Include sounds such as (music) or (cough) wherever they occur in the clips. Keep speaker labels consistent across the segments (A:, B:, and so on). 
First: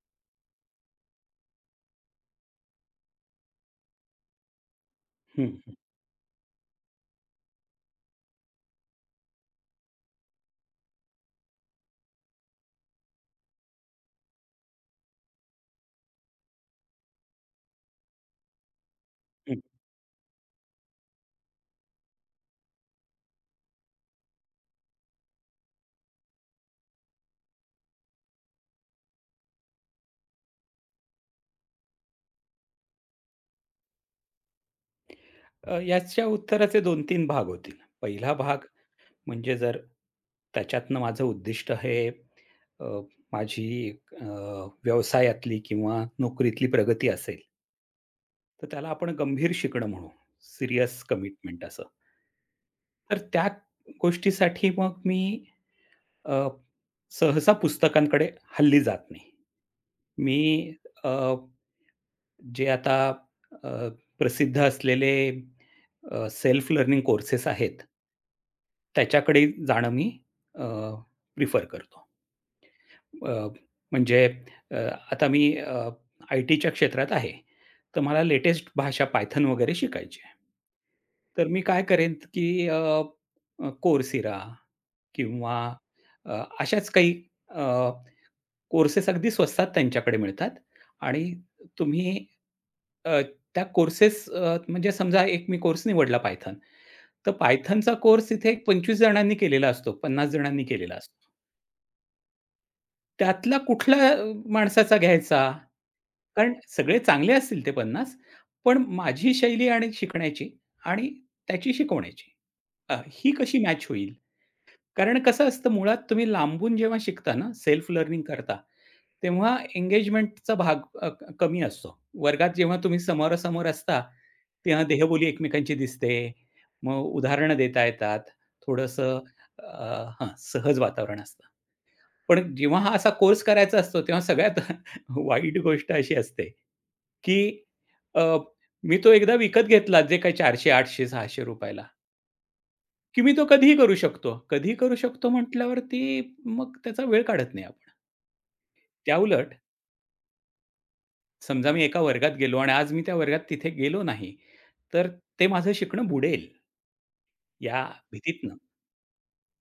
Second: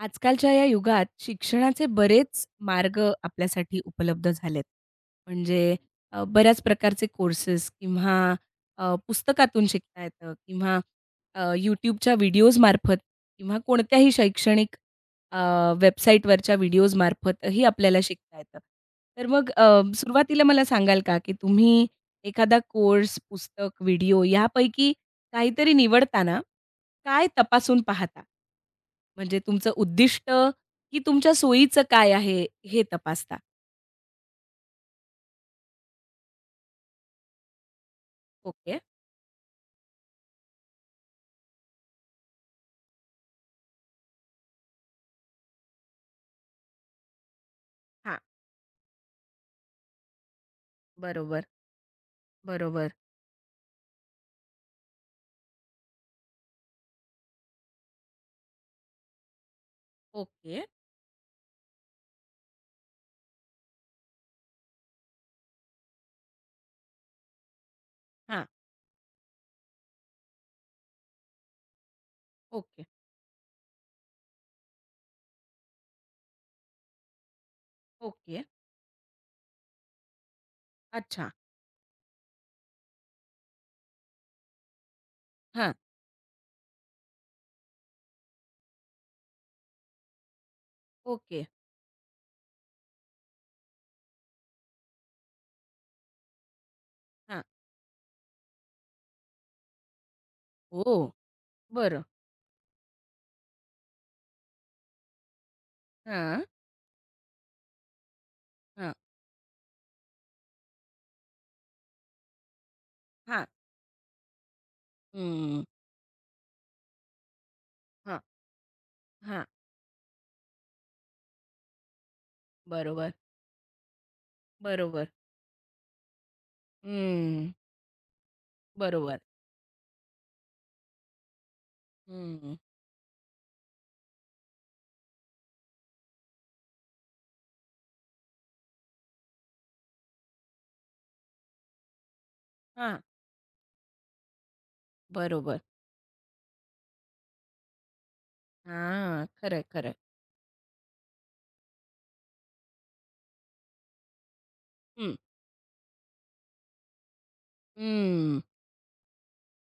A: आजकालच्या या युगात शिक्षणाचे बरेच मार्ग आपल्यासाठी उपलब्ध झालेत.
B: हं, हं.
A: म्हणजे अ, बऱ्याच प्रकारचे कोर्सेस किंवा अ, पुस्तकातून शिकता येतं किंवा अ, YouTubeच्या व्हिडिओजमार्फत किंवा कोणत्याही शैक्षणिक अ, वेबसाईटवरच्या व्हिडिओजमार्फतही आपल्याला शिकता येतं. तर मग
B: हं.
A: अ, सुरुवातीला मला सांगाल का, की तुम्ही एखादा कोर्स, पुस्तक, व्हिडिओ यापैकी काहीतरी निवडताना काय तपासून पाहता? म्हणजे तुमचं उद्दिष्ट की तुमच्या सोयीचं काय आहे, हे तपासता?
B: अ, याच्या उत्तराचे 2-3 भाग होतील. पहिला भाग
A: ओके.
B: म्हणजे जर त्याच्यातनं माझं उद्दिष्ट हे अ, माझी एक अ, व्यवसायातली किंवा नोकरीतली प्रगती असेल
A: हां.
B: तर त्याला आपण गंभीर शिकणं म्हणू. सीरियस
A: बरोबर,
B: कमिटमेंट असं.
A: बरोबर.
B: तर त्याच गोष्टीसाठी मग मी अ, सहसा पुस्तकांकडे हल्ली जात नाही.
A: ओके.
B: मी अ, जे आता अ, प्रसिद्ध असलेले अ, सेल्फ लर्निंग कोर्सेस आहेत
A: हां.
B: त्याच्याकडे जाणं मी अ, प्रिफर करतो.
A: ओके.
B: अ, म्हणजे अ, आता मी अ, आयटीच्या क्षेत्रात आहे. तर मला
A: ओके.
B: लेटेस्ट भाषा Python वगैरे शिकायची आहे.
A: अच्छा.
B: तर मी काय करेन, की अ, अ, Coursera किंवा
A: हां.
B: अ, अशाच काही अ, कोर्सेस अगदी स्वस्तात त्यांच्याकडे मिळतात आणि
A: ओके.
B: तुम्ही अ, त्या कोर्सेस अ, म्हणजे समजा एक मी कोर्स निवडला Python, तर
A: हां.
B: Pythonचा कोर्स तिथे एक 25 जणांनी केलेला असतो, 50 जणांनी केलेला
A: ओह!
B: असतो.
A: बरं.
B: त्यातल्या कुठल्या अ, माणसाचा घ्यायचा
A: हां.
B: कारण सगळे चांगले असतील ते 50, पण
A: हां.
B: माझी शैली आणि शिकण्याची आणि त्याची शिकवण्याची, अ, ही
A: हां.
B: कशी मॅच होईल? कारण कसं
A: हम्म.
B: असतं, मुळात तुम्ही लांबून जेव्हा शिकता ना, सेल्फ
A: हां.
B: लर्निंग करता,
A: हां.
B: तेव्हा एंगेजमेंटचा भाग अ, क कमी असतो. वर्गात जेव्हा तुम्ही
A: बरोबर.
B: समोरासमोर असता, तेव्हा
A: बरोबर.
B: देहबोली एकमेकांची दिसते, मग
A: हम्म.
B: उदाहरणं देता येतात, थोडंसं
A: बरोबर.
B: अ, हां, सहज वातावरण असतं. पण
A: हम्म.
B: जेव्हा हा असा कोर्स करायचा असतो, तेव्हा सगळ्यात (chuckles) वाईट गोष्ट अशी असते, की अ, मी तो एकदा विकत घेतला जे काही ₹400, ₹800, ₹600
A: हां.
B: की मी तो कधीही करू शकतो, कधीही करू शकतो
A: बरोबर.
B: म्हटल्यावरती मग त्याचा वेळ काढत नाही आपण.
A: हां,
B: त्याउलट
A: खरंय, खरंय.
B: समजा मी एका वर्गात गेलो आणि आज मी त्या वर्गात तिथे गेलो नाही, तर
A: हं.
B: ते माझं शिकणं बुडेल. या
A: हम्म.
B: भीतीतनं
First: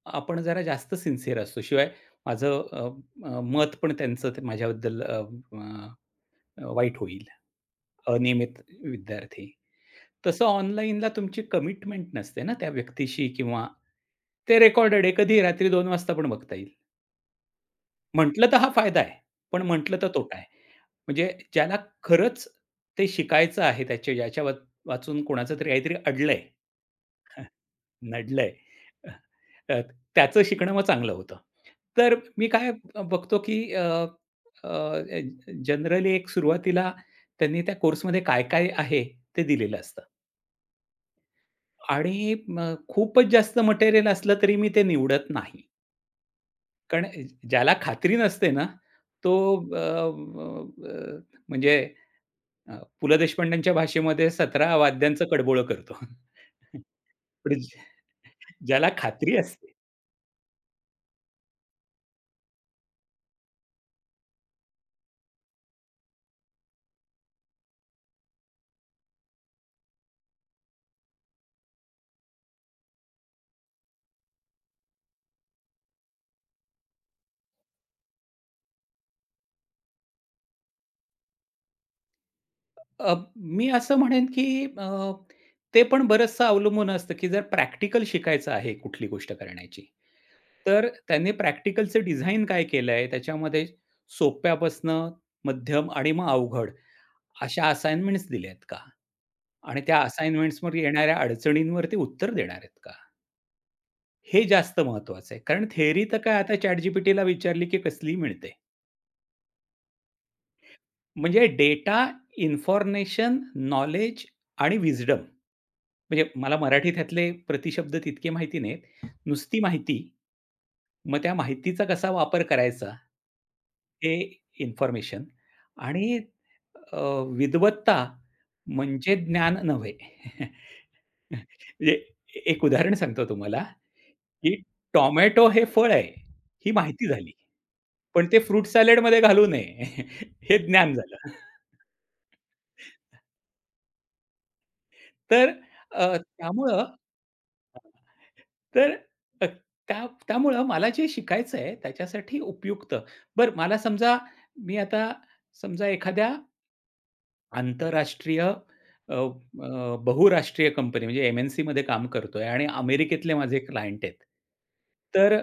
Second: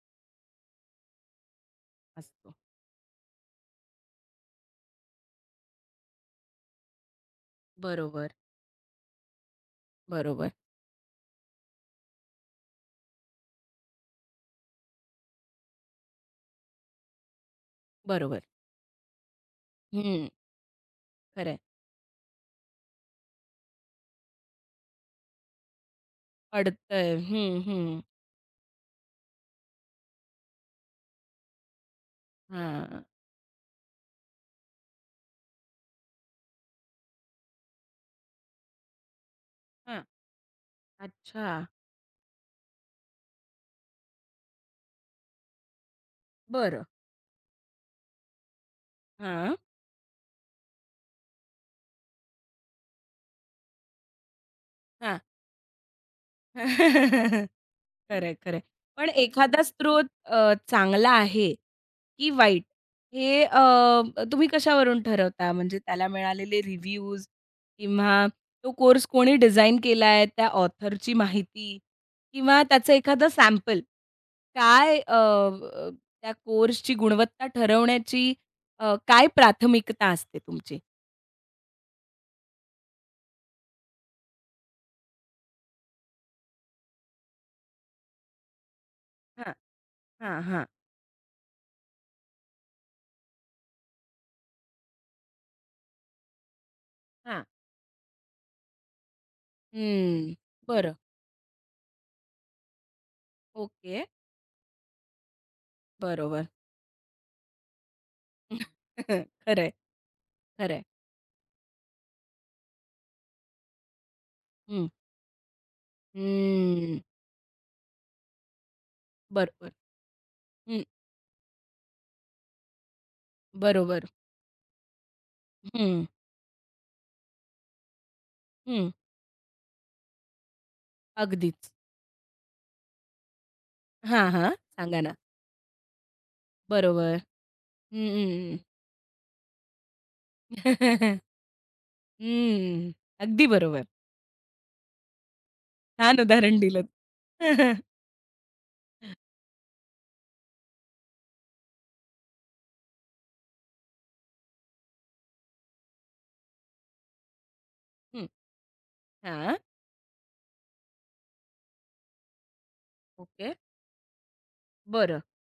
B: आपण जरा जास्त सिन्सिअर असतो. शिवाय
A: असतो.
B: माझं अ, अ, मत पण त्यांचं त माझ्याबद्दल अं, अ, अ, वाईट होईल,
A: बरोबर.
B: अनियमित विद्यार्थी. तसं
A: बरोबर.
B: ऑनलाईनला तुमची कमिटमेंट नसते ना त्या व्यक्तीशी किंवा ते रेकॉर्डेड आहे कधी रात्री 2:00 वाजता पण बघता येईल.
A: बरोबर.
B: म्हटलं तर हा फायदा आहे. पण म्हटलं तर
A: हं.
B: तोटा आहे. म्हणजे
A: खरंय.
B: ज्याला खरंच ते शिकायचं आहे त्याचे याच्यावाचून कोणाचं तरी काहीतरी अडलंय,
A: अडतंय.
B: (chuckles)
A: हं, हं.
B: नडलंय, (chuckles) अ, त्याचं शिकणं मग चांगलं होतं. तर मी काय
A: हां.
B: बघतो की अ, अ, अ, ए जनरली एक सुरुवातीला त्यांनी त्या कोर्समध्ये काय-काय आहे ते दिलेलं असतं.
A: हां. अच्छा.
B: आणि मग खूपच जास्त मटेरियल असलं तरी मी ते निवडत नाही.
A: बरं.
B: कारण अ, ज्याला खात्री नसते ना, तो
A: हां.
B: अ, अ, अ, म्हणजे अ, पु. लं. देशपांड्यांच्या भाषेमध्ये "सतरा
A: हां.
B: वाद्यांचं कडबोळं" करतो, (chuckles)
A: (chuckles)
B: म्हणजे
A: खरंय, खरंय.
B: ज्याला
A: पण
B: खात्री
A: एखादा
B: असते.
A: स्रोत अ, चांगला आहे, की वाईट हे अ, तुम्ही कशावरून ठरवता? म्हणजे त्याला मिळालेले रिव्ह्यूज किंवा तो कोर्स कोणी डिझाइन केलाय, त्या ऑथरची माहिती किंवा त्याचं एखादं सॅम्पल? काय अ, अ, त्या कोर्सची गुणवत्ता ठरवण्याची अ, काय प्राथमिकता असते तुमची?
B: अ, मी असं म्हणेन की अ, ते पण बरंचसं अवलंबून असतं, की जर प्रॅक्टिकल शिकायचं आहे कुठली गोष्ट
A: हां.
B: करण्याची,
A: हां, हां.
B: तर त्यांनी प्रॅक्टिकलचं डिझाइन काय केलंय त्याच्यामध्ये सोप्या पसनं मध्यम आणि मग अवघड.
A: हां.
B: अशा असाइनमेंट्स दिल्यात का? आणि त्या
A: हं.
B: असाइनमेंट्सवर
A: बरं.
B: येणाऱ्या अडचणींवर ते उत्तर देणार का?
A: ओके.
B: हे जास्त महत्त्वाचं आहे. कारण थेअरी तर काय
A: बरोबर.
B: आता ChatGPT विचारली की कसलीही मिळते.
A: (chuckles) खरंय. खरंय.
B: म्हणजे डेटा, इन्फॉर्मेशन, नॉलेज आणि
A: हं.
B: विस्डम. म्हणजे मला मराठी
A: हं.
B: ह्यातले प्रतिशब्द तितके माहिती नाहीयेत. नुसती
A: बरोबर.
B: माहिती
A: हं.
B: मग त्या माहितीचा कसा वापर करायचा?
A: बरोबर.
B: ते इन्फॉर्मेशन.
A: हं.
B: आणि अ, विद्वत्ता
A: हं.
B: म्हणजे ज्ञान नव्हे. (chuckles)
A: अगदीच.
B: म्हणजे एक उदाहरण सांगतो तुम्हाला,
A: हां, हां,
B: की
A: सांगा ना.
B: टोमॅटो हे फळ आहे. ही माहिती
A: बरोबर.
B: झाली.
A: हं,
B: पण ते
A: हं, हं.
B: फ्रूट सॅलेडमध्ये घालू नये (chuckles) हे ज्ञान
A: (chuckles)
B: झालं.
A: हं.
B: (chuckles)
A: अगदी बरोबर.
B: तर अ,
A: छान उदाहरण
B: त्यामुळं
A: दिलंत. (chuckles)
B: तर हं. त्या त्यामुळं मला जे शिकायचं आहे त्याच्यासाठी उपयुक्त. बरं मला समजा मी आता समजा एखाद्या
A: हं.
B: आंतरराष्ट्रीय अ,
A: हां.
B: अ, बहुराष्ट्रीय कंपनी म्हणजे एम-एन-सीमध्ये काम करतोय आणि अमेरिकेतले
A: ओके.
B: माझे क्लायंट आहेत.
A: बरं.
B: तर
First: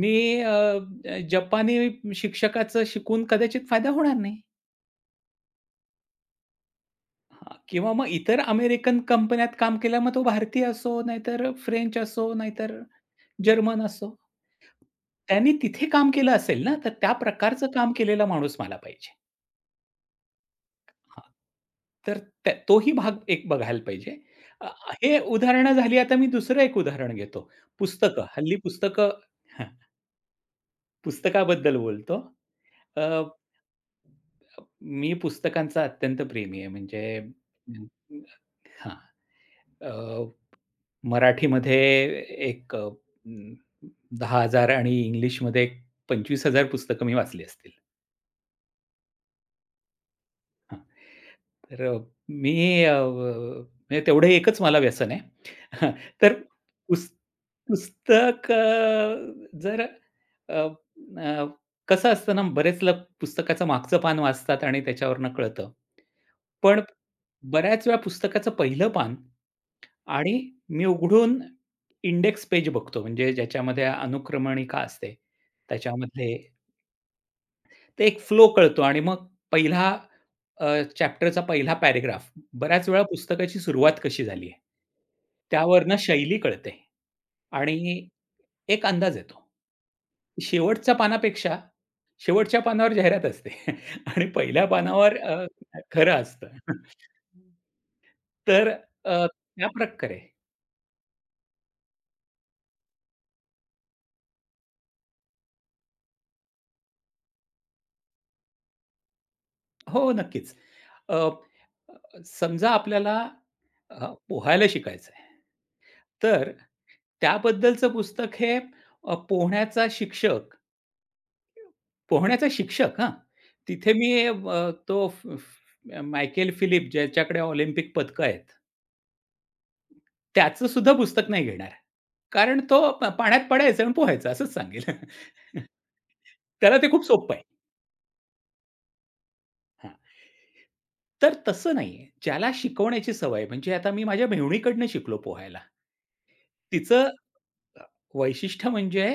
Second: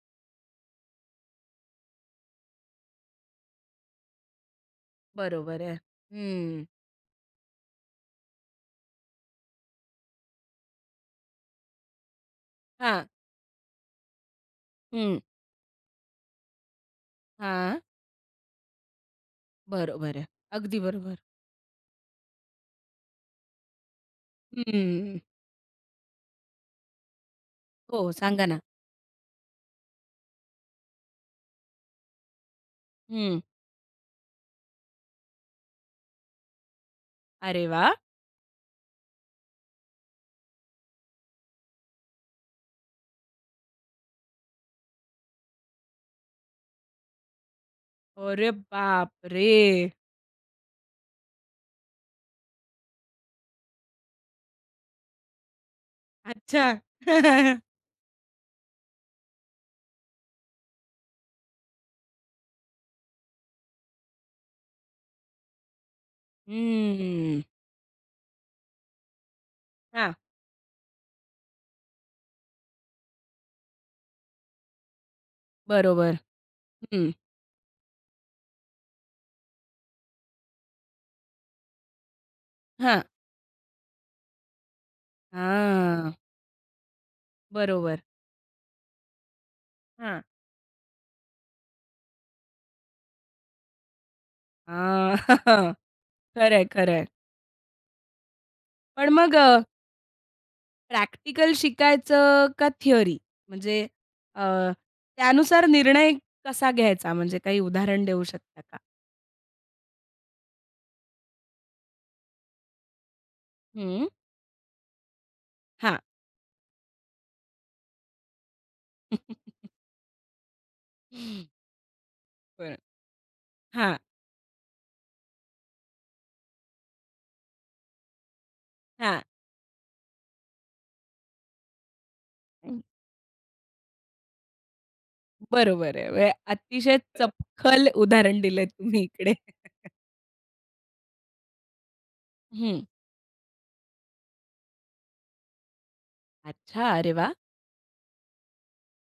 B: मी अ, अ, जपानी शिक्षकाचं शिकून कदाचित फायदा होणार नाही.
A: बरोबर आहे. हं.
B: किंवा मग इतर अमेरिकन कंपन्यात काम केलं. मग तो भारतीय असो, नाहीतर फ्रेंच असो, नाहीतर
A: हां.
B: जर्मन असो.
A: हं.
B: त्यांनी तिथे काम केलं असेल ना, तर त्या प्रकारचं
A: हां.
B: काम केलेला माणूस मला पाहिजे.
A: बरोबर आहे, अगदी बरोबर.
B: हां. तर त्या तोही भाग एक बघायला पाहिजे. अ, हे
A: हं.
B: उदाहरणं झाली. आता मी दुसरं एक उदाहरण घेतो.
A: हो,
B: पुस्तकं,
A: सांगा
B: हल्ली
A: ना.
B: पुस्तकं हं. पुस्तकाबद्दल बोलतो. अ,
A: हं.
B: मी पुस्तकांचा अत्यंत प्रेमी आहे. म्हणजे
A: अरे वाह!
B: हां. अ, मराठीमध्ये एक अ, 10,000 आणि इंग्लिशमध्ये 25,000 पुस्तकं मी वाचली असतील.
A: अरे, बाप रे!
B: हां. तरं, अ, मी अ, व म्हणजे तेवढं एकच मला व्यसन आहे. हां, तर
A: अच्छा.
B: पुस्त
A: (laughs)
B: पुस्त कं जरं, अ, अ, कसं असतं ना, बरेच लोक पुस्तकाचं मागचं पान वाचतात आणि त्याच्यावरनं कळतं. पण
A: हं.
B: बऱ्याच वेळ्या पुस्तकाचं पहिलं पान
A: हां.
B: आणि मी उघडून इंडेक्स पेज बघतो म्हणजे ज्याच्यामध्ये अनुक्रमणिका असते.
A: बरोबर.
B: त्याच्यामध्ये
A: हं.
B: एक फ्लो कळतो आणि मग पहिला अ, चॅप्टर चा पहिला पॅरग्राफ बऱ्याच वेळा
A: हां.
B: पुस्तकाची सुरुवात कशी झाली आहे? त्यावरनं
A: हांआ.
B: शैली कळते
A: बरोबर.
B: आणि एक अंदाज येतो
A: हां.
B: की शेवटच्या पानापेक्षा शेवटच्या पानावर जाहिरात असते आणि पहिल्या पानावर
A: हां.
B: अ,
A: (laughs)
B: खरं असतं
A: खरं आहे, खरं
B: (chuckles)
A: आहे.
B: तर
A: पण
B: अ,
A: मग अ,
B: त्याप्रकारे
A: प्रॅक्टिकल शिकायचं का थिअरी? म्हणजे अ, त्यानुसार निर्णय कसा घ्यायचा? म्हणजे काही उदाहरण देऊ शकता का?
B: हो नक्कीच. अप अ, समजा आपल्याला अ,
A: हं.
B: पोहायला शिकायचं आहे
A: हां.
B: तर त्याबद्दलचं पुस्तक हे अ,
A: (laughs)
B: पोहण्याचा शिक्षक पोहण्याचा
A: बरं.
B: शिक्षक हां. तिथे
A: हां.
B: मी अ, तो फ फ मायकेल फिलिप, ज्याच्याकडे ऑलिम्पिक पदकं आहेत.
A: हां.
B: त्याचं सुद्धा पुस्तक नाही घेणार, कारण तो
A: हं.
B: "प पाण्यात पडायचं आणि पोहायचं" असंच सांगेल. (laughs)
A: बरोबर आहे. हे
B: त्याला ते
A: अतिशय
B: खूप सोपं आहे.
A: चपखल उदाहरण दिलंत तुम्ही इकडे. (chuckles)
B: हां. तर तसं नाहीये. ज्याला
A: हं.
B: शिकवण्याची सवय म्हणजे आता मी माझ्या मेहुणीकडनं शिकलो पोहायला.
A: अच्छा,
B: तिचं
A: अरे वा!
B: अ, वैशिष्ट्य म्हणजे,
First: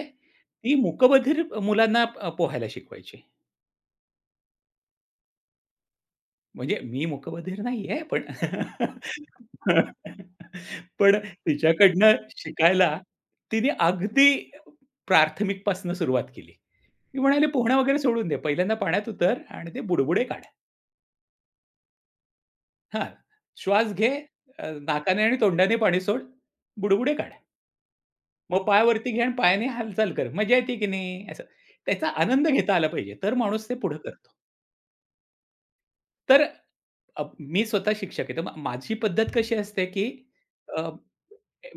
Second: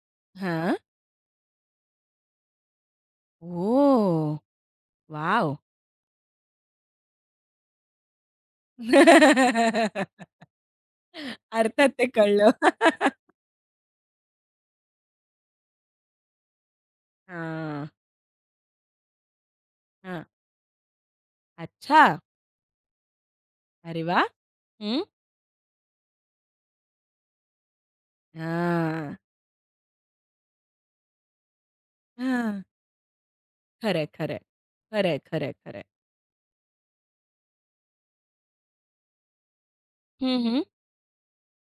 B: ती
A: हां.
B: मूकबधीर मुलांना अ, पोहायला शिकवायची.
A: हो. वॉव!
B: म्हणजे मी मुकबधीर नाहीये. पण (chuckles)
A: (laughs)
B: पण
A: अर्थात, ते
B: तिच्याकडनं
A: कळल.
B: शिकायला
A: (laughs)
B: तिने अगदी प्रार्थमिकपासनं सुरुवात केली. ती म्हणाली पोहणं
A: हां.
B: वगैरे सोडून दे. पहिल्यांदा पाण्यात उतर आणि ते बुडबुडे
A: हां.
B: काढ.
A: अच्छा.
B: हां. श्वास
A: अरे
B: घे.
A: वाह!
B: अ,
A: हं.
B: नाकाने आणि तोंडाने पाणी सोड. बुडबुडे काढ. मग पायावरती
A: हां.
B: घे आणि पायाने हालचाल कर. मजा येते, की नाही असं. त्याचा आनंद
A: हां.
B: घेता आला पाहिजे. तर माणूस ते पुढं
A: खरं आहे,
B: करतो.
A: खरं आहे, खरं आहे, खरं आहे, खरं आहे.
B: तर अ, मी स्वतः शिक्षक आहे तर मग माझी पद्धत कशी असते, की
A: हं, हं.
B: अ,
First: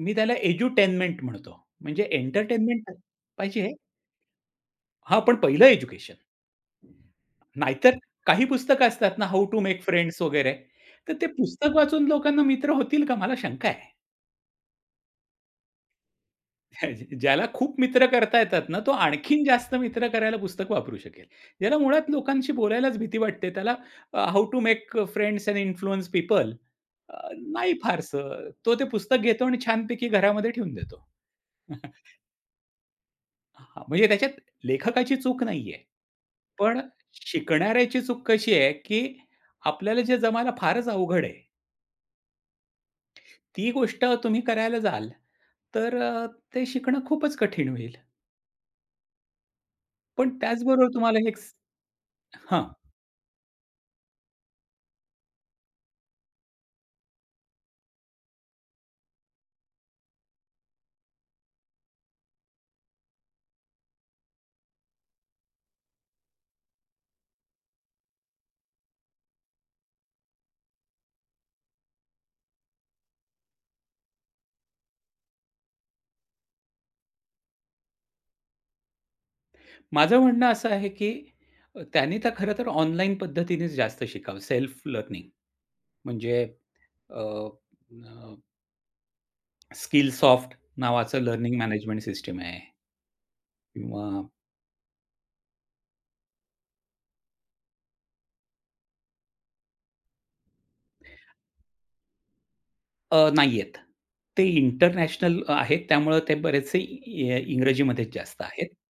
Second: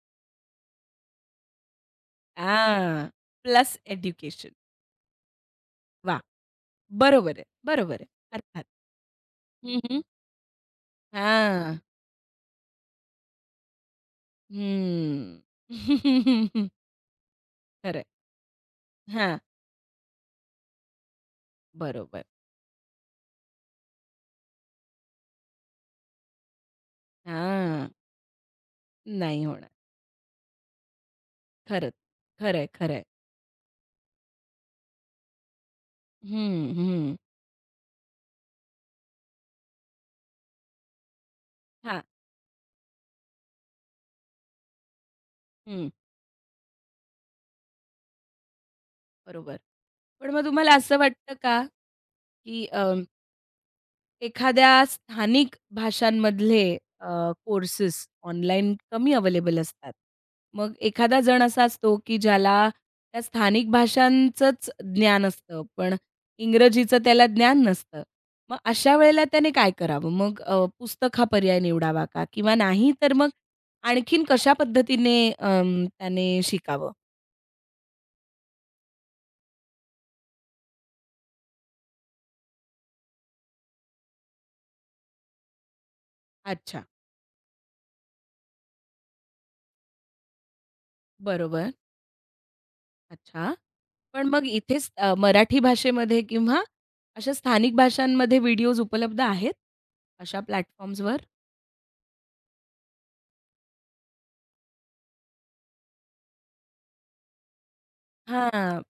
B: मी त्याला एज्युटेनमेंट म्हणतो. म्हणजे एंटरटेनमेंट तर
A: हां.
B: पाहिजे आहे.
A: Plus education.
B: हां, पण पहिलं एज्युकेशन.
A: वाह! बरोबर आहे,
B: हं. नाहीतर
A: बरोबर आहे.
B: काही
A: अर्थात.
B: पुस्तकं असतात ना, "हाऊ टू
A: हं,
B: मेक
A: हं.
B: फ्रेंड्स" वगैरे तर ते पुस्तक
A: हां.
B: वाचून लोकांना मित्र होतील का मला शंका आहे?
A: हं. (laughs)
B: (chuckles) ज्याला खूप
A: खरं आहे.
B: मित्र करता येतात ना, तो
A: हां.
B: आणखीन जास्त मित्र करायला पुस्तक वापरू शकेल. ज्याला मुळात
A: बरोबर.
B: लोकांशी बोलायलाच भीती वाटते. त्याला अ, "how to make a friends and influence people." अ, नाही
A: हां.
B: फारसं. तो ते पुस्तक घेतो
A: नाही
B: आणि
A: होणार.
B: छानपैकी घरामध्ये ठेवून देतो.
A: खरंच.
B: (laughs)
A: खरं आहे, खरं आहे.
B: हां, म्हणजे त्याच्यात लेखकाची चूक नाही आहे.
A: हं,
B: पण
A: हं.
B: शिकणाऱ्याची चूक कशी आहे, की आपल्याला जे जमायला फारच अवघड आहे
A: हां.
B: ती गोष्ट तुम्ही करायला जाल,
A: हं.
B: तर अ, ते शिकणं खूपच कठीण होईल.
A: बरोबर.
B: पण
A: पण मग तुम्हाला
B: त्याचबरोबर
A: असं
B: तुम्हाला
A: वाटतं का
B: हेचं हां.
A: की अं, एखाद्या स्थानिक भाषांमधले अ, कोर्सेस ऑनलाईन कमी अवेलेबल असतात. मग एखादा जण असा असतो, की ज्याला त्या स्थानिक भाषांचंच ज्ञान असतं, पण इंग्रजीचं त्याला ज्ञान नसतं. मग अशा वेळेला त्याने काय करावं, मग अ, पुस्तक हा पर्याय निवडावा का किंवा नाही तर मग आणखीन कशा पद्धतीने अं, त्याने शिकावं?
B: माझं म्हणणं असं आहे, की अ, त्यांनी तर खरं तर ऑनलाईन पद्धतीनेच जास्त शिकावं, सेल्फ लर्निंग. म्हणजे
A: अच्छा.
B: अ, अ, Skillsoft नावाचं लर्निंग
A: बरोबर.
B: मॅनेजमेंट सिस्टम आहे.
A: अच्छा. पण
B: किंवा
A: मग इथेच अ, मराठी भाषेमध्ये किंवा अशा स्थानिक भाषांमध्ये व्हिडिओज उपलब्ध आहेत अशा प्लॅटफॉर्म्सवर?
B: अ, नाहीयेत. ते इंटरनॅशनल अ, आहेत. त्यामुळं ते बरेचसे इं अ, इंग्रजीमध्येच जास्त
A: हां,
B: आहेत.
A: आ.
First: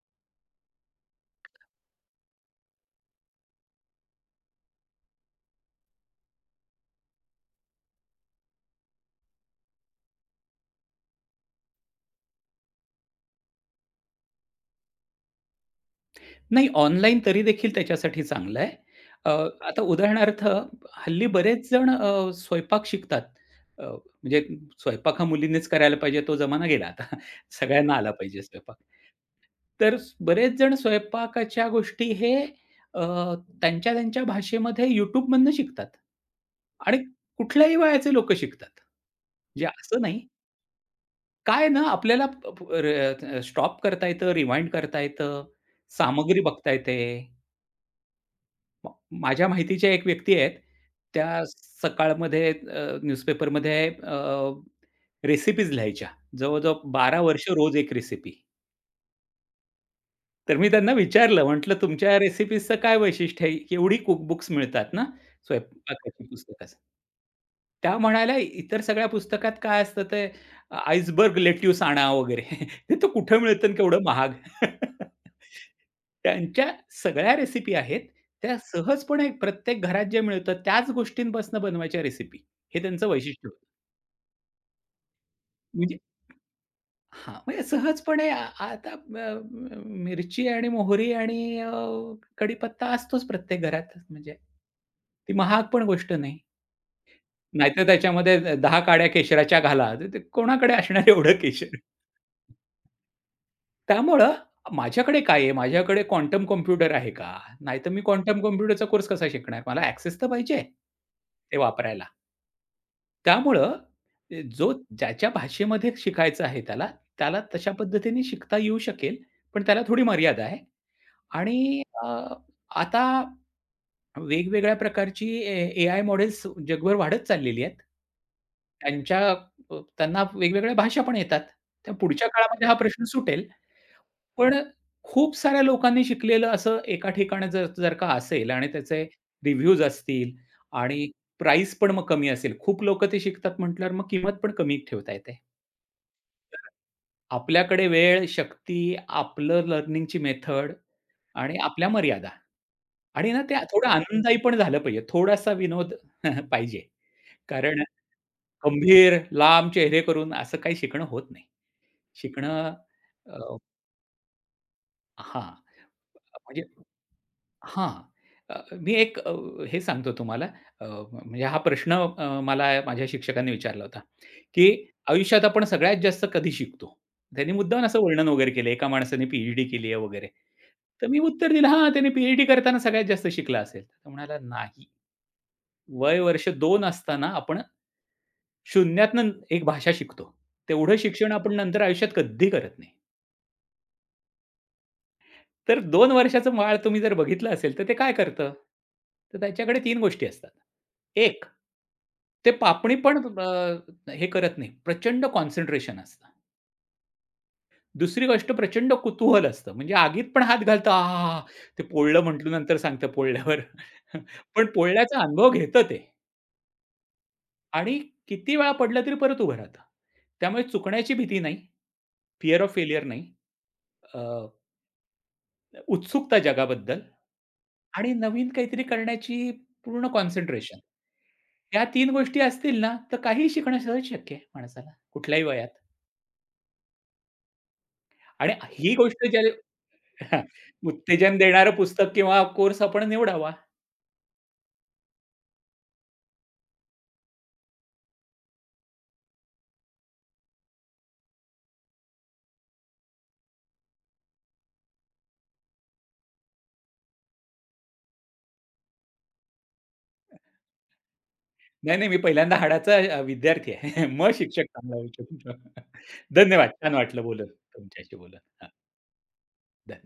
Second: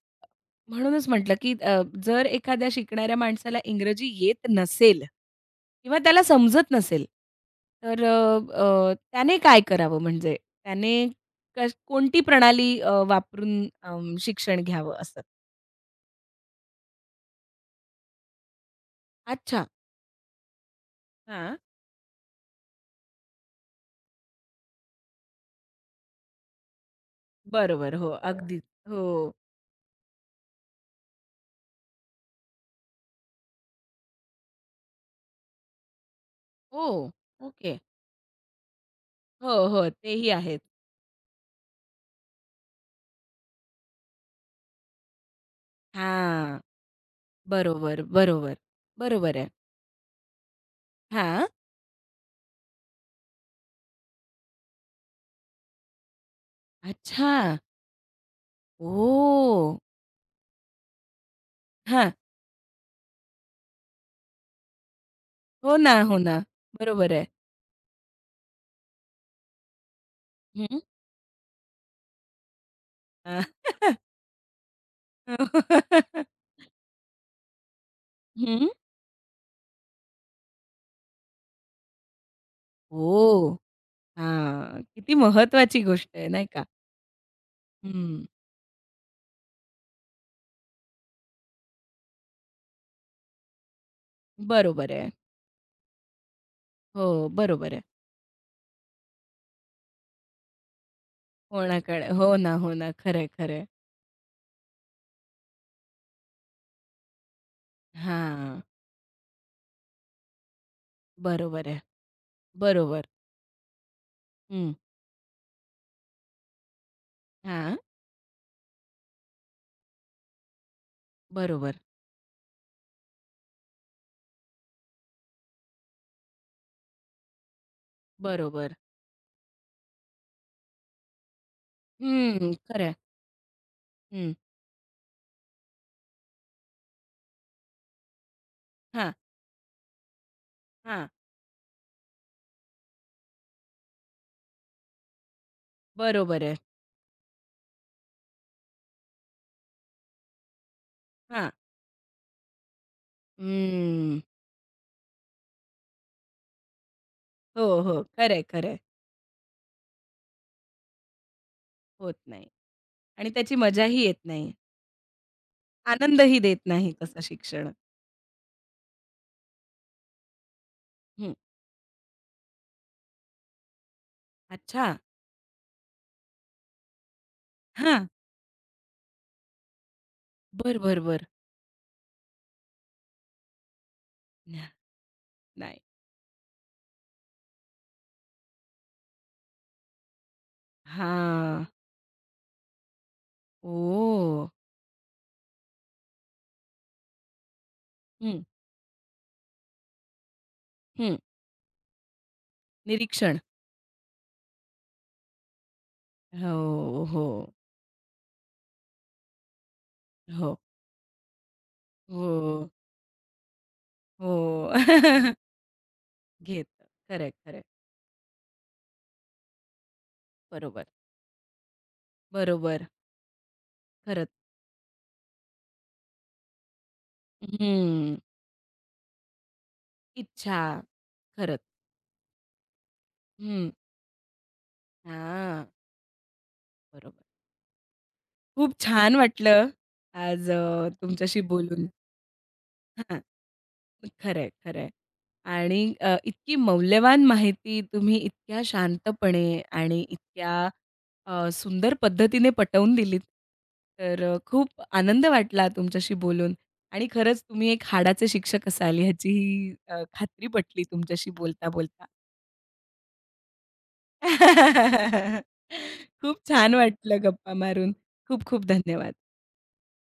A: म्हणूनचं म्हटलं, की अ जर एखाद्या शिकणाऱ्या माणसाला इंग्रजी येत नसेल. किंवा त्याला समजत नसेल तर अ अ, त्याने काय करावं म्हणजे त्याने का कोणती प्रणाली अ, वापरून अंम, शिक्षण घ्यावं असं?
B: नाही, ऑनलाईन तरीदेखील त्याच्यासाठी चांगलं आहे. अ,
A: अच्छा.
B: आता उदाहरणार्थ हल्ली
A: हां.
B: बरेच जण अ, स्वयंपाक शिकतात. अ, म्हणजे स्वयंपाक हा मुलीनेच करायला पाहिजे तो जमाना गेला आता. सगळ्यांना
A: बरोबर, हो.
B: आला पाहिजे
A: अगदी.
B: स्वयंपाक.
A: हो.
B: तर बरेच जणं स्वयंपाकाच्या गोष्टी हे अ, त्यांच्या त्यांच्या भाषेमध्ये YouTubeमधनं शिकतात. आणि
A: हो.
B: कुठल्याही
A: ओके.
B: वयाचे लोक शिकतात.
A: हो,
B: म्हणजे
A: हो.
B: असं नाही
A: तेही आहेत.
B: काय ना आपल्याला, प र र स्टॉप करता येतं, रिवाइंड करता येतं. सामग्री
A: हांआ.
B: बघता येते.
A: बरोबर, बरोबर. बरोबर
B: माझ्या
A: आहे.
B: माहितीच्या एक व्यक्ती आहेत. त्या
A: हां.
B: सकाळमध्ये अ, न्यूजपेपरमध्ये अ रेसिपीज लिहायच्या. जवळजवळ 12 वर्ष,
A: अच्छा.
B: रोज 1 रेसिपी.
A: ओह!
B: तर मी त्यांना विचारलं. म्हटलं तुमच्या
A: हां.
B: या रेसिपीजचं काय वैशिष्ट्य आहे? केवढी कुक-बुक्स मिळतात ना
A: हो ना, हो
B: स्वयंपाकाच्या
A: ना.
B: पुस्तकाचं?
A: बरोबर आहे.
B: त्या म्हणाल्या, "इतर सगळ्या पुस्तकात काय असतं ते
A: हं.
B: आइसबर्ग लेट्यूस आणा वगैरे. (chuckles) ते तर कुठे
A: हां.
B: मिळतं अन्
A: (chuckles)
B: केवढं महाग!" (chuckles)
A: हो. (chuckles)
B: त्यांच्या सगळ्या रेसिपी आहेत. त्या
A: हं.
B: सहजपणे प्रत्येक घरात जे मिळतं त्याच गोष्टींपासनं बनवायच्या रेसिपी. हे त्यांचं वैशिष्ट्य
A: ओह!
B: होतं.
A: हां. किती महत्त्वाची
B: म्हणजे
A: गोष्ट आहे, नाही का?
B: हां. म्हणजे
A: हं.
B: सहजपणे आ आता अ, अ, मिरची आणि मोहरी आणि अ, कढीपत्ता असतोच प्रत्येक घरात म्हणजे.
A: बरोबर आहे.
B: ती महाग पण गोष्ट नाही.
A: हो, बरोबर आहे.
B: नाहीतर, "त्याच्यामध्ये द 10 काड्या केशराच्या घाला." तर ते कोणाकडे असणार एवढं केशर.
A: कोणाकडे हो ना, हो ना. खरं आहे, खरं आहे.
B: त्यामुळं माझ्याकडे काय आहे, माझ्याकडे क्वांटम कॉम्प्युटर आहे का? नाहीतर मी क्वांटम
A: हां.
B: कॉम्प्युटरचा कोर्स कसा शिकणार? मला ॲक्सेस तर पाहिजे आहे ते
A: बरोबर आहे.
B: वापरायला.
A: बरोबर.
B: त्यामुळं ते जो
A: हं.
B: ज्याच्या भाषेमध्ये शिकायचं आहे त्याला, त्याला तशा
A: हां.
B: पद्धतीने शिकता येऊ शकेल. पण त्याला थोडी मर्यादा आहे
A: बरोबर.
B: आणि अ, आता वेगवेगळ्या प्रकारची ए एआय मॉडेल्स जगभर वाढत चाललेली आहेत.
A: बरोबर.
B: त्यांच्या अ, त्यांना वेगवेगळ्या भाषा पण येतात. तर पुढच्या
A: हं.
B: काळामध्ये हा
A: खरं आहे.
B: प्रश्न सुटेल.
A: हं.
B: पण अ, खूप साऱ्या लोकांनी शिकलेलं असं एका ठिकाणी ज जर का असेल आणि त्याचे
A: हां.
B: रिव्ह्यूज असतील आणि
A: हां.
B: प्राईस पण मग कमी असेल, खूप लोक ते शिकतात म्हटल्यावर मग किंमत पण कमी ठेवता येते.
A: बरोबर आहे.
B: आपल्याकडे वेळ, शक्ती, आपलं लर्निंगची मेथड.
A: हां.
B: आणि आपल्या मर्यादा. आणि ना ते थोडा
A: हं.
B: आनंददायी पण झालं पाहिजे. थोडासा विनोद (chuckles) पाहिजे.
A: हो,
B: कारण.
A: हो. खरं आहे, खरं आहे.
B: गंभीर, लांब चेहरे करून असं काही शिकणं होत नाही.
A: होत नाही.
B: शिकणं
A: आणि त्याची
B: अ,
A: मजा ही येत नाही.
B: हां.
A: आनंद ही देत
B: म्हणजे
A: नाही तसां शिक्षण.
B: हां. अ, मी एक अ, हे सांगतो तुम्हाला अ,
A: हं.
B: म्हणजे हा प्रश्न अ, मला माझ्या शिक्षकांनी विचारला होता, की
A: अच्छा.
B: आयुष्यात आपण सगळ्यात जास्त कधी शिकतो. त्यांनी मुद्दाम असं
A: हां.
B: वर्णन वगैरे केलं. एका माणसाने पी-एच-डी केली आहे वगैरे.
A: बरं, बरं,
B: तर मी
A: बरं.
B: उत्तर दिलं हां, त्याने पी-एच-डी करताना सगळ्यात जास्त शिकलं असेल. तर म्हणाला
A: (chuckles)
B: नाही.
A: नाही.
B: वय वर्ष 2 असताना आपण शून्यातून एक भाषा शिकतो. तेवढं शिक्षण आपण
A: हां.
B: नंतर आयुष्यात कधी करत नाही.
A: ओ.
B: तर 2 वर्षाचं बाळ तुम्ही जर बघितलं असेल तर ते काय
A: हं.
B: करतं? तर त्याच्याकडे 3 गोष्टी असतात.
A: हं.
B: एक ते पापणी पण
A: निरीक्षण.
B: अ, हे करत नाही. प्रचंड कॉन्सन्ट्रेशन असतं.
A: हो, हो.
B: दुसरी गोष्ट प्रचंड कुतूहल असतं. म्हणजे आगीत पण
A: हो.
B: हात घालतो आहाहा, ते पोळलं म्हटलं
A: हो.
B: नंतर सांगतं पोळल्यावर. पण
A: हो.
B: पोळण्याचा
A: (chuckles)
B: अनुभव घेतं ते.
A: घेतं. खरं आहे, खरं आहे.
B: आणि किती वेळा पडला तरी परत उभा राहत. त्यामुळे
A: बरोबर.
B: चुकण्याची भीती नाही. फिअर ऑफ
A: बरोबर.
B: फेल्यर नाही. अ,
A: खरंच.
B: उत्सुकता जगाबद्दल. आणि
A: हं.
B: नवीन काहीतरी करण्याची पूर्ण कॉन्सन्ट्रेशन.
A: इच्छा. खरंच.
B: या 3 गोष्टी असतील ना तर काहीही
A: हं.
B: शिकणं सहज शक्य आहे माणसाला. कुठल्याही वयात?
A: हां. बरोबर.
B: आणि
A: खूप
B: ही
A: छान
B: गोष्ट ज्याने
A: वाटलं. आज अ,
B: उत्तेजन
A: तुमच्याशी
B: देणारं
A: बोलून.
B: पुस्तक किंवा कोर्स आपण
A: हां.
B: निवडावा.
A: खरं आहे, खरं आहे. आणि अ, इतकी मौल्यवान माहिती तुम्ही इतक्या शांतपणे आणि इतक्या अ, सुंदर पद्धतीने पटवून दिलीत. तर अ, खूप आनंद वाटला तुमच्याशी बोलून. आणि खरंच तुम्ही एक हाडाचे शिक्षक असाल ह्याची अ, खात्री पटली तुमच्याशी
B: नाही
A: बोलता-बोलता.
B: नाही मी पहिल्यांदा हाडाचा अ, विद्यार्थी आहे. मग शिक्षक चांगला येऊ
A: (laughs)
B: शकू.
A: खूप
B: धन्यवाद
A: छान
B: छान
A: वाटलं
B: वाटलं बोलून,
A: गप्पा मारून.
B: तुमच्याशी बोलून.
A: खूप-खूप
B: हां.
A: धन्यवाद.
B: धन्यवाद.